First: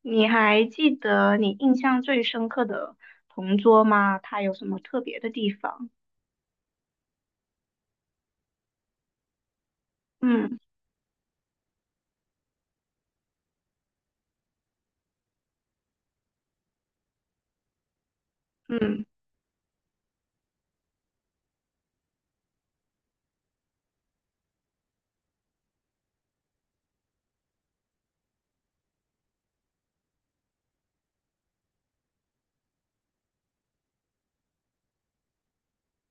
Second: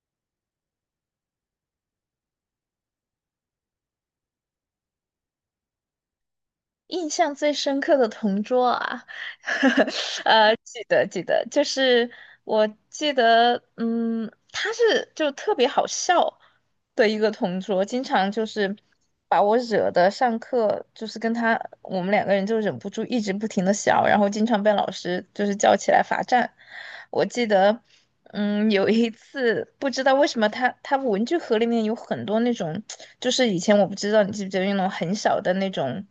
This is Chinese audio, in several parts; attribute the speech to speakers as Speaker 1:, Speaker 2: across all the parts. Speaker 1: 你还记得你印象最深刻的同桌吗？他有什么特别的地方？
Speaker 2: 印象最深刻的同桌啊，
Speaker 1: 嗯
Speaker 2: 记得记得，他是就特别好笑的一个同桌，经常就是
Speaker 1: 嗯
Speaker 2: 把我惹的上课就是跟他我们两个人就忍不住一直不停的笑，然后经常被老师就是叫起来罚站。我记得，有一次不知道为什么他文具盒里面有很多那种，就是以前我不知道你记不记得那种很小的那种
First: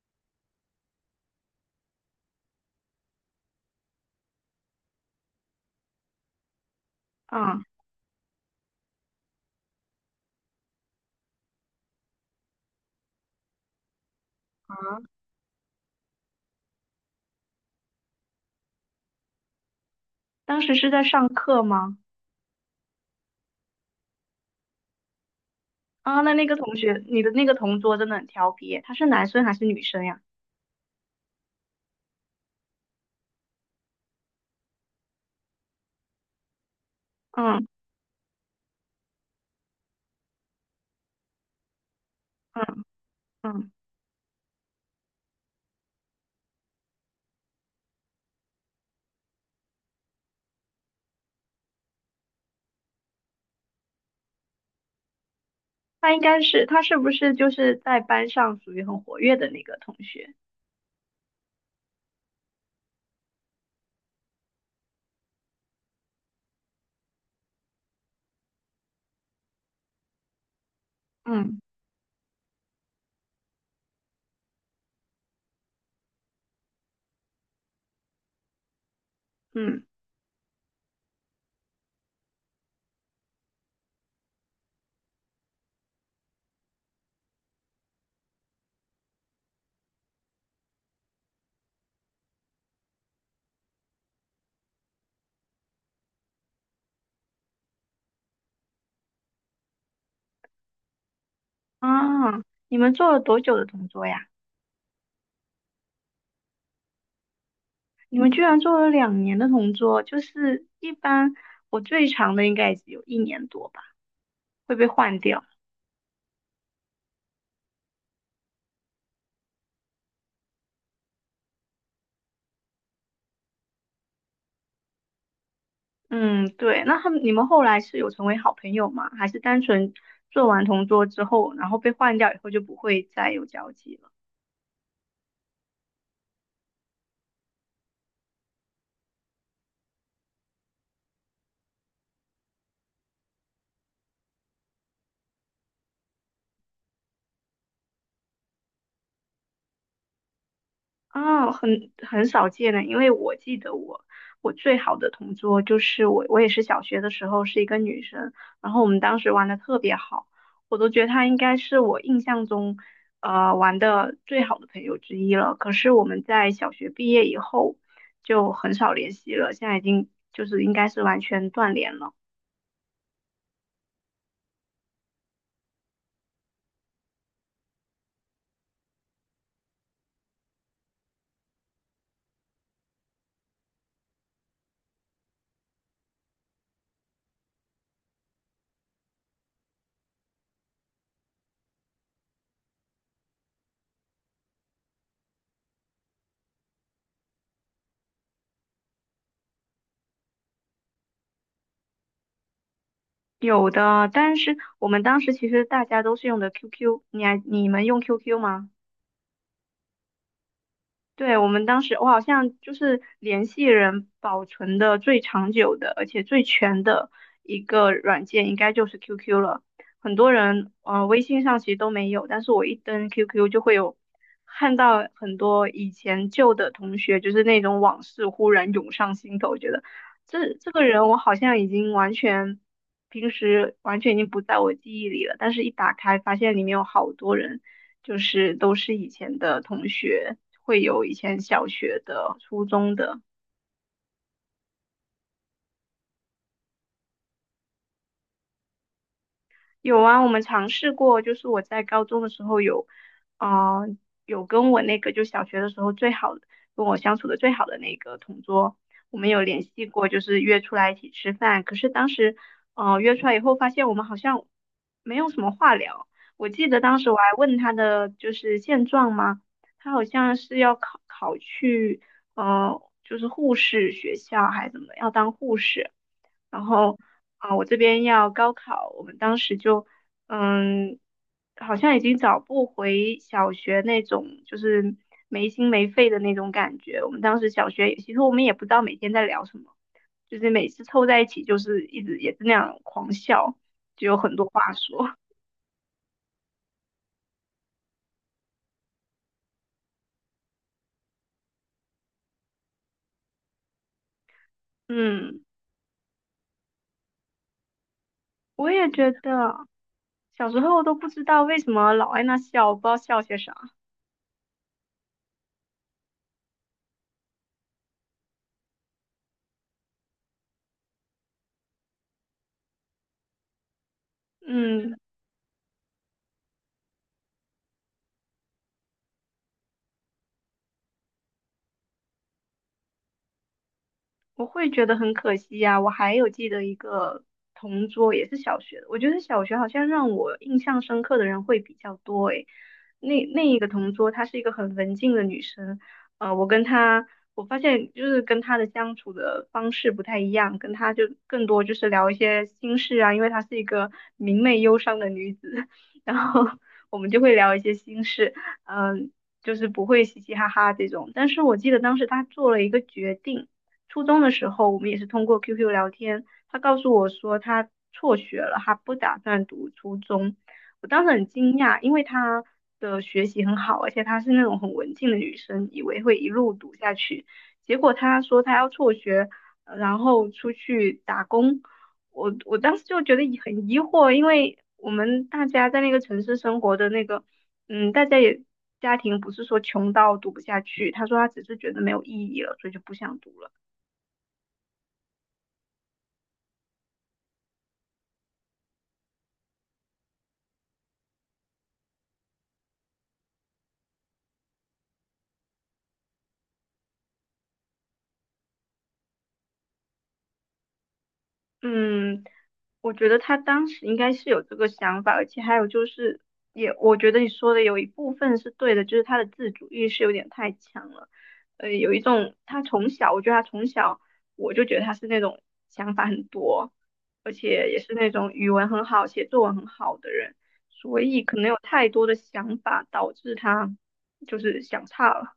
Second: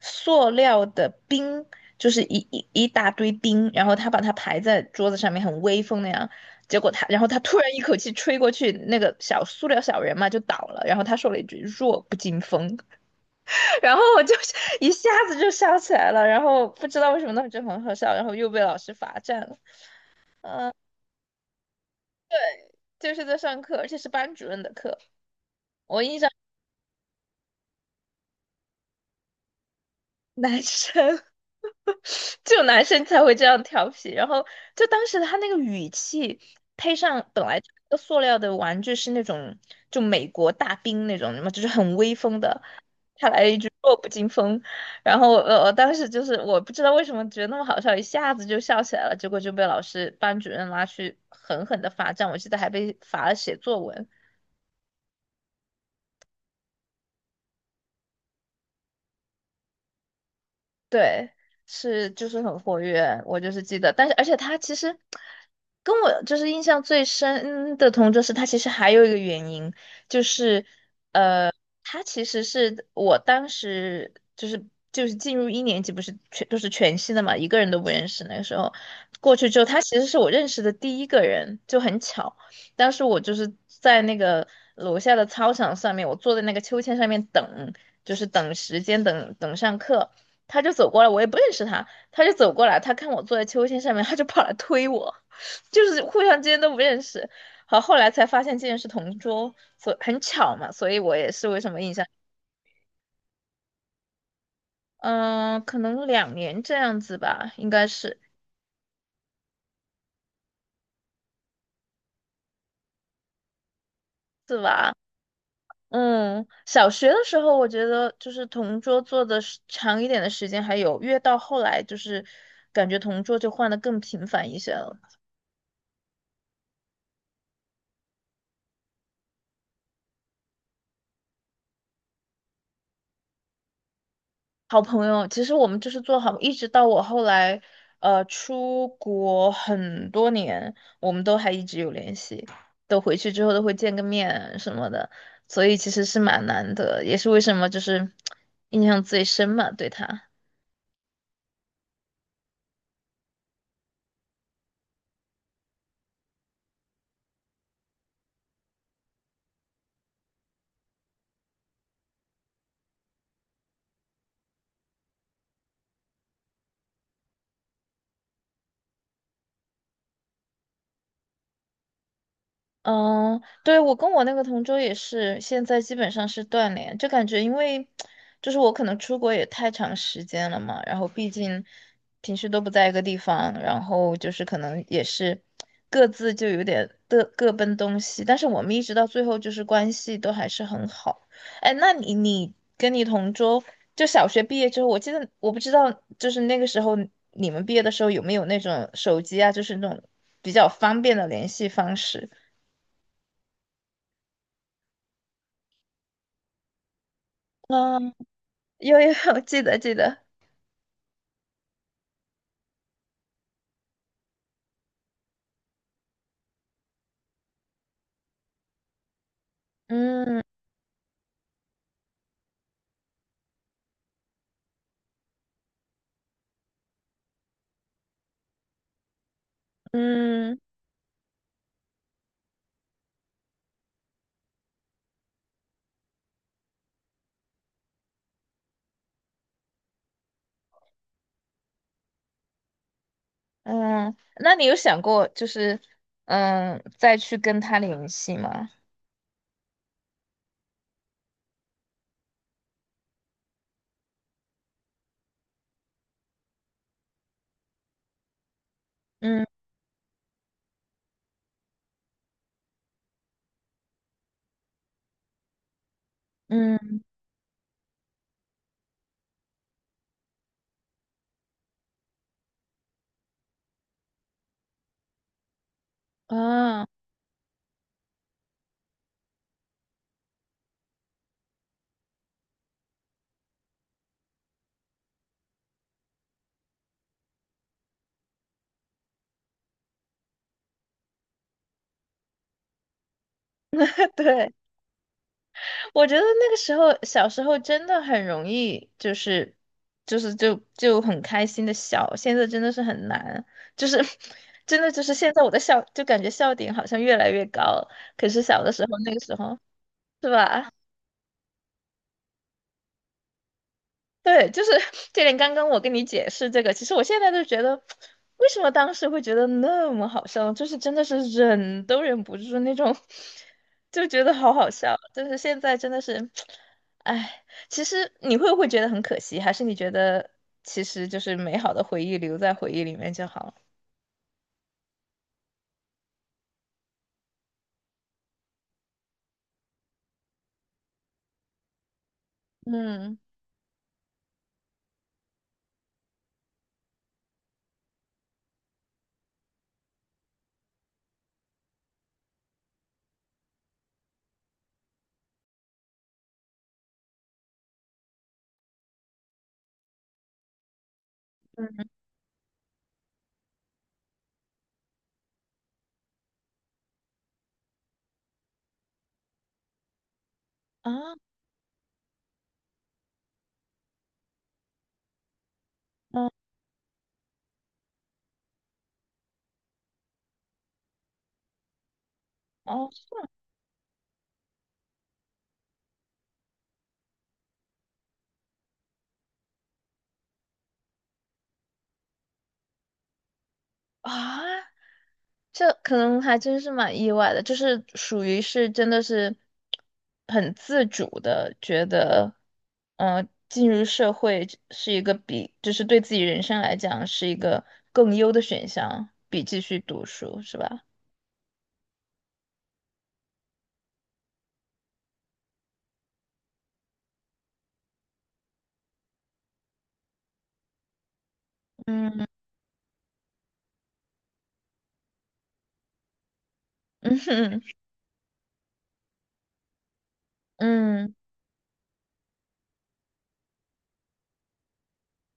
Speaker 2: 塑料的冰，就是一一一大堆冰，然后他把它排在桌子上面，很威风那样。结果他，然后他突
Speaker 1: 啊
Speaker 2: 然一口气吹过去，那个小塑料小人嘛就倒了。然后他说了一句“弱不禁风”，然后我就
Speaker 1: 啊！
Speaker 2: 一下子就笑起来了。然后不知道为什么当时就很好笑，然后又被老师罚站了。
Speaker 1: 当
Speaker 2: 嗯。
Speaker 1: 时是在上课吗？
Speaker 2: 就是在上课，而且是班主任的课。我印
Speaker 1: 啊，
Speaker 2: 象
Speaker 1: 那那个同学，你的那个同桌真的很调皮耶，他是男生还是女生呀？
Speaker 2: 男生 只有男生才会这样调皮，然后就当时他那个语气，配上本来
Speaker 1: 嗯
Speaker 2: 这个塑料的玩具是那种就美国大兵那种什么，就是很威风的，
Speaker 1: 嗯
Speaker 2: 他来了一句
Speaker 1: 嗯，
Speaker 2: 弱不禁风，然后我当时就是我不知道为什么觉得那么好笑，一下子就笑起来了，结果就被老师班主任拉去狠狠的罚站，我记得还被罚了写作文。
Speaker 1: 他应该是，他是不是就是在班上属于很活跃的那个同学？
Speaker 2: 对，是就是很活跃，我就是记得，但是而且他其实跟我就是印象最深的同桌是他其实还有一个原因，就是
Speaker 1: 嗯
Speaker 2: 他其实是我当时就是进入一年级，不是全都是全新的嘛，一个人都不认识。那个时候过去之后，他
Speaker 1: 嗯
Speaker 2: 其实是我认识的第一个人，就很巧。当时我就是在那个楼下的操场上面，我坐在那个秋千上面等，就是等时间，等等上课。他就走过来，我也不认识他，他就走过来，他看我坐在秋千上面，他就跑来推我，就是互相之间都不认识。好，后来才发现竟然是同桌，所很巧嘛，所以我也是为什么
Speaker 1: 啊，
Speaker 2: 印象，
Speaker 1: 你们做了多久的同桌呀？
Speaker 2: 嗯、可能2年这样子吧，应该
Speaker 1: 你
Speaker 2: 是
Speaker 1: 们居然做了两年的同桌，就是一般我最长的应该也只有一年多吧，
Speaker 2: 是
Speaker 1: 会被
Speaker 2: 吧？
Speaker 1: 换掉。
Speaker 2: 嗯，小学的时候我觉得就是同桌坐的时长一点的时间还有，越到后来就是感觉同桌就换的更频繁一些了。
Speaker 1: 嗯，对。那他们你们后来是有成为好朋友吗？还是单纯做完同桌之后，然后被换掉以后就不会再有交集了？
Speaker 2: 好朋友，其实我们就是做好，一直到我后来，出国很多年，我们都还一直有联系，都回去之后都会见个面什么的，所以其实是蛮难得，也是为什么就是印象最深嘛，对他。
Speaker 1: 啊，很很少见的，因为我记得我最好的同桌就是我，我也是小学的时候是一个女生，然后我们当时玩的特别好，我都觉得她应该是我印象中玩的最好的朋友之一了。可是我们在小学毕业以后就很少联系了，现在已经就是应该是完全断联了。
Speaker 2: 嗯，对，我跟我那个同桌也是，现在基本上是断联，就感觉因为就是我可能出国也太长时间了嘛，然后毕竟平时都不在一个地方，然后就是可能也是各自就有点各各奔东西，但是我们一直到最后就是关系都还是很好。哎，那你跟你同桌就小学毕业之后，我记得我不知道就是那个时候你们毕业的时候有没有那种手机啊，就是那种比较方便的联系方式。
Speaker 1: 有的，但是我们当时其实大家都是用的 QQ，你们用
Speaker 2: 嗯，
Speaker 1: QQ 吗？
Speaker 2: 有有 记得记得，
Speaker 1: 对，我们当时，我好像就是联系人保存的最长久的，而且最全的一个软件，应该就是 QQ 了。很多
Speaker 2: 嗯
Speaker 1: 人，微信上其实都没有，但是我一登 QQ 就会有看到很多以前旧的同学，就是那种往事忽然涌上心头，觉得这
Speaker 2: 嗯
Speaker 1: 这个人我好像已经完全，平时完全已经不在我记忆里了，但是一打开发现里面有好多人，就是都是以前的同学。会有以前小学的、初中的。
Speaker 2: 嗯，那你有想过就是再去跟他联系吗？
Speaker 1: 有啊，我们尝试过，就是我在高中的时候有，啊、有跟我那个就小学的时候最好跟我相处的最好的那个同桌，我们有
Speaker 2: 嗯
Speaker 1: 联系过，就是约出来一起吃饭。可是当时，约出来以后发现我们好像没有什么话聊。我记得当
Speaker 2: 嗯
Speaker 1: 时我还问他的就是现状嘛，他好像是要考去，就是护士学校还是怎么，要当护士。然
Speaker 2: 啊，
Speaker 1: 后啊，我这边要高考，我们当时就嗯，好像已经找不回小学那种就是没心没肺的那种感觉。我们当时小学也，其实我们也不知道每天在聊什么，就是每次凑在一起就是一直也是那样狂笑，就 有很多
Speaker 2: 对，
Speaker 1: 话说。
Speaker 2: 我觉得那个时候小时候真的很容易，就很开心的笑，现在真的是很难，就是 真的就是现
Speaker 1: 嗯，
Speaker 2: 在我的笑就感觉笑点好像越来越高了，可是小
Speaker 1: 我
Speaker 2: 的时候
Speaker 1: 也觉
Speaker 2: 那个时候
Speaker 1: 得
Speaker 2: 是
Speaker 1: 小时
Speaker 2: 吧？
Speaker 1: 候都不知道为什么老爱那笑，不知道笑些啥。
Speaker 2: 对，就是这点。刚刚我跟你解释这个，其实我现在都觉得，为什么当时会觉得那么好笑，就是真的是忍都忍不住那种，就觉得好好笑。
Speaker 1: 嗯。
Speaker 2: 就是现在真的是，哎，其实你会不会觉得很可惜，还是你觉得其实就是美好的回忆留在回忆里面就好了？
Speaker 1: 我会觉得很可惜呀、我还有记得一个同桌，也是小学的。我觉得小学好像让我印象深刻的人会比较多诶。
Speaker 2: 嗯，
Speaker 1: 那那一个同桌，她是一个很文静的女生。我跟她，我发现就是跟她的相处的方式不太一样，跟她就更多就是聊一些心事啊，因为她是一个明媚忧伤的女子，然后我们就会聊一些心事，嗯、就是不会嘻嘻哈哈这种。但是我记得当时她做了一个决定。初中的时候，我们也是通过 QQ 聊天，他告诉我说他辍学了，他不打算读初中。我当时
Speaker 2: 啊，
Speaker 1: 很惊讶，因为他的学习很好，而且她是那种很文静的女生，以为会一
Speaker 2: 嗯，
Speaker 1: 路读下去。结果他说她要辍学，然后出去打工。我当时
Speaker 2: 哦，
Speaker 1: 就觉得很疑惑，因为我们大家在那个城市生活的那个，嗯，大家也家庭不是说穷到读不下去。他说他只是觉得没有意义了，所以就不想读了。
Speaker 2: 啊。这可能还真是蛮意外的，就是属于是真的是很自主的，觉得，嗯、进入社会是一个比，就是对自己人生来讲是一个更优的选项，比继续读书，是吧？
Speaker 1: 嗯，我觉得他当时应该是有这个想法，而且还有就是也，我觉得你说的有一部分是对的，就是他的自主意识有点太强了。有一种他从小，我觉得他从小我就觉得他是那种想法很多，
Speaker 2: 嗯
Speaker 1: 而
Speaker 2: 哼，
Speaker 1: 且也是那种语文很好、写作文很好的人，所
Speaker 2: 嗯
Speaker 1: 以可能有太多的想法导致他就是想差了。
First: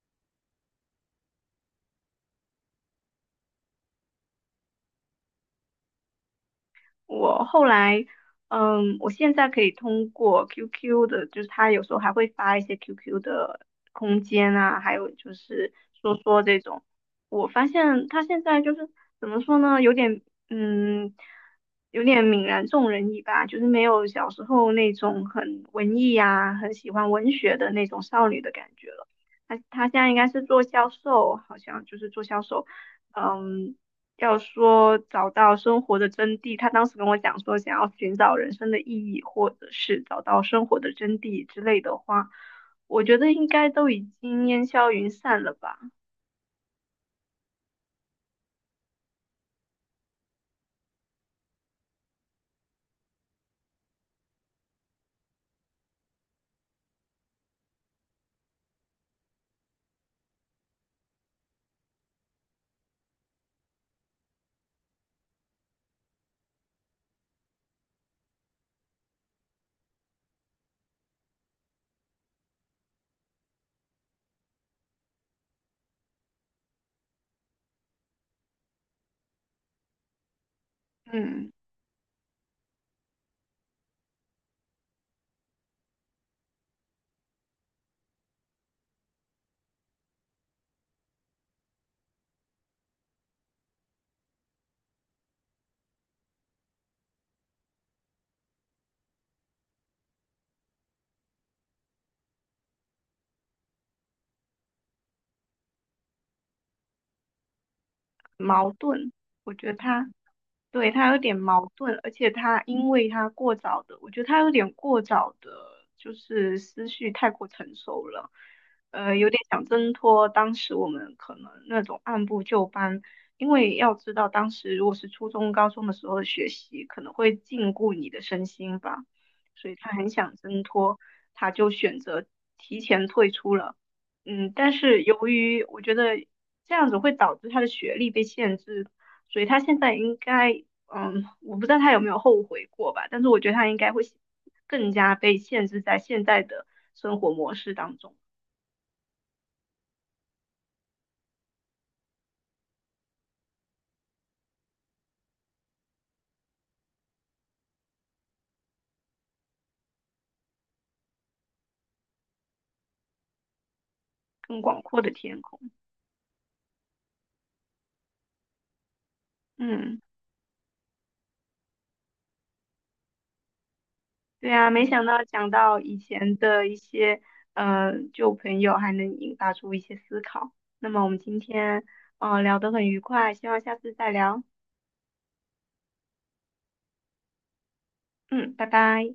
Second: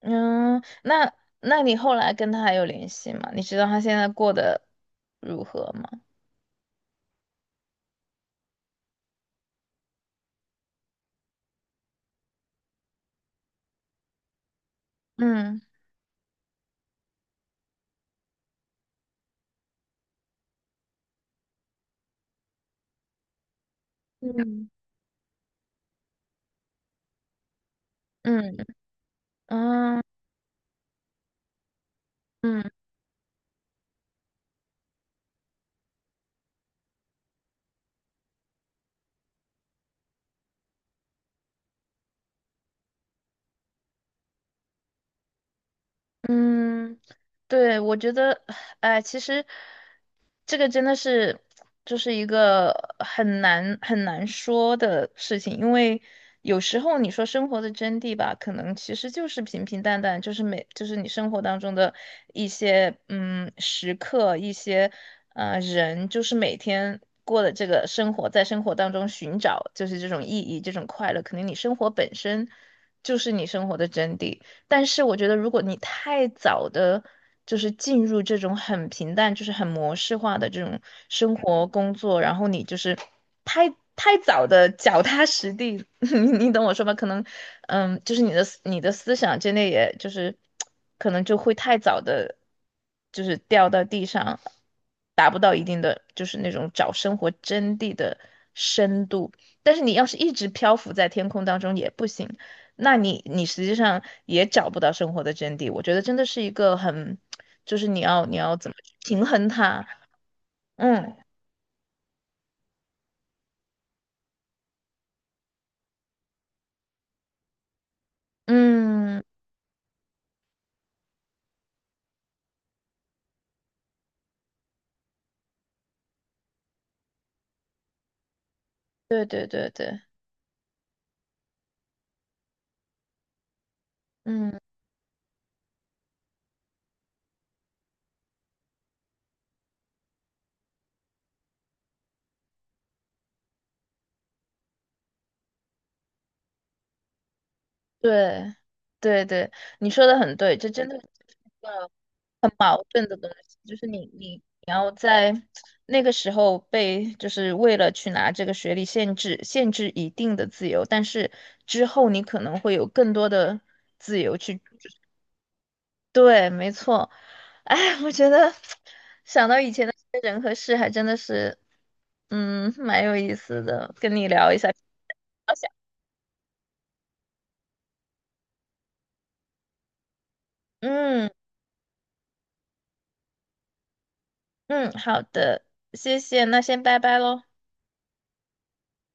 Speaker 2: 嗯，那那你后来跟他还有联系吗？你知道他现在过得如何吗？
Speaker 1: 我后来，嗯，我现在可以通过 QQ 的，就是他有时候还会发一些 QQ 的空间啊，还有就
Speaker 2: 嗯
Speaker 1: 是说说这种，我发现他现在就是怎么说呢，有点，嗯，有点泯然众人矣吧，就是没有小时
Speaker 2: 嗯
Speaker 1: 候那种很文艺呀、很喜欢文学的那种少女的
Speaker 2: 嗯
Speaker 1: 感觉了。他现
Speaker 2: 嗯
Speaker 1: 在应该是做销售，好像就是做销
Speaker 2: 嗯。
Speaker 1: 售，嗯。要说找到生活的真谛，他当时跟我讲说，想要寻找人生的意义，或者是找到生活的真谛之类的话，我觉得应该都已经烟消云散了吧。
Speaker 2: 嗯，对，我觉得，哎，其实这个真的是就是一个很难很难说的事情，因为有时候你说生活的真谛吧，可能其实就是平平淡淡，就是每就是你生活当中的一些时刻，一些人，就是每天过的这个生活，在生活当中寻找就是这种意义，这种快乐，可能你生活本身就是你生活的真谛。但是我觉得，如果你太早的就是进入这种很平淡、就是很模式化的这种生
Speaker 1: 嗯，
Speaker 2: 活工作，然后你就是太太早的脚踏实地，你你懂我说吧？可能，嗯，就是你的思想真的也就是可能就会太早的，就是掉到地上，达不到一定的就是那种找生活真谛的深度。但是你要是一直漂浮在天空当中也不行。那你你实际上也找不到生活的真谛。我觉得真的是一个很，就是你要怎
Speaker 1: 矛
Speaker 2: 么去
Speaker 1: 盾，
Speaker 2: 平衡
Speaker 1: 我觉得
Speaker 2: 它。
Speaker 1: 他对，他
Speaker 2: 嗯
Speaker 1: 有点矛盾，而且他因为他过早的，我觉得他有点过早的，就是思绪太过成熟了，
Speaker 2: 嗯，
Speaker 1: 有点想挣脱当时我们可能那种按部就班，因为要知道当时如果是初中、高中的时候的学习，可能会禁锢你的身心吧，
Speaker 2: 对对对
Speaker 1: 所以他
Speaker 2: 对，
Speaker 1: 很想挣脱，他就选择提前退出了。嗯，
Speaker 2: 嗯
Speaker 1: 但是由于我觉得这样子会导致他的学历被限制，所以他现在应该，嗯，我不知道他有没有后悔过吧，但是我觉得他应该会更加被限制在现在的生活模式当中，
Speaker 2: 对对对，你说的很对，这真的是一个矛盾的东西，就是你要在那个时候被就是为了去拿这个学历限制一定的自由，但是之后你可能会有更多的自由
Speaker 1: 更
Speaker 2: 去。
Speaker 1: 广阔的天空。
Speaker 2: 对，没错。哎，我觉得想到以前的一
Speaker 1: 嗯，
Speaker 2: 些人和事，还真的是，嗯，蛮有意思的。跟你聊
Speaker 1: 对
Speaker 2: 一下，
Speaker 1: 啊，没想到讲
Speaker 2: 好想
Speaker 1: 到以前的一些旧朋友，还能引发出一些思考。那么我们
Speaker 2: 嗯
Speaker 1: 今天聊得很愉快，希望下次再聊。
Speaker 2: 嗯，好的，谢谢，那先拜拜喽。
Speaker 1: 嗯，拜拜。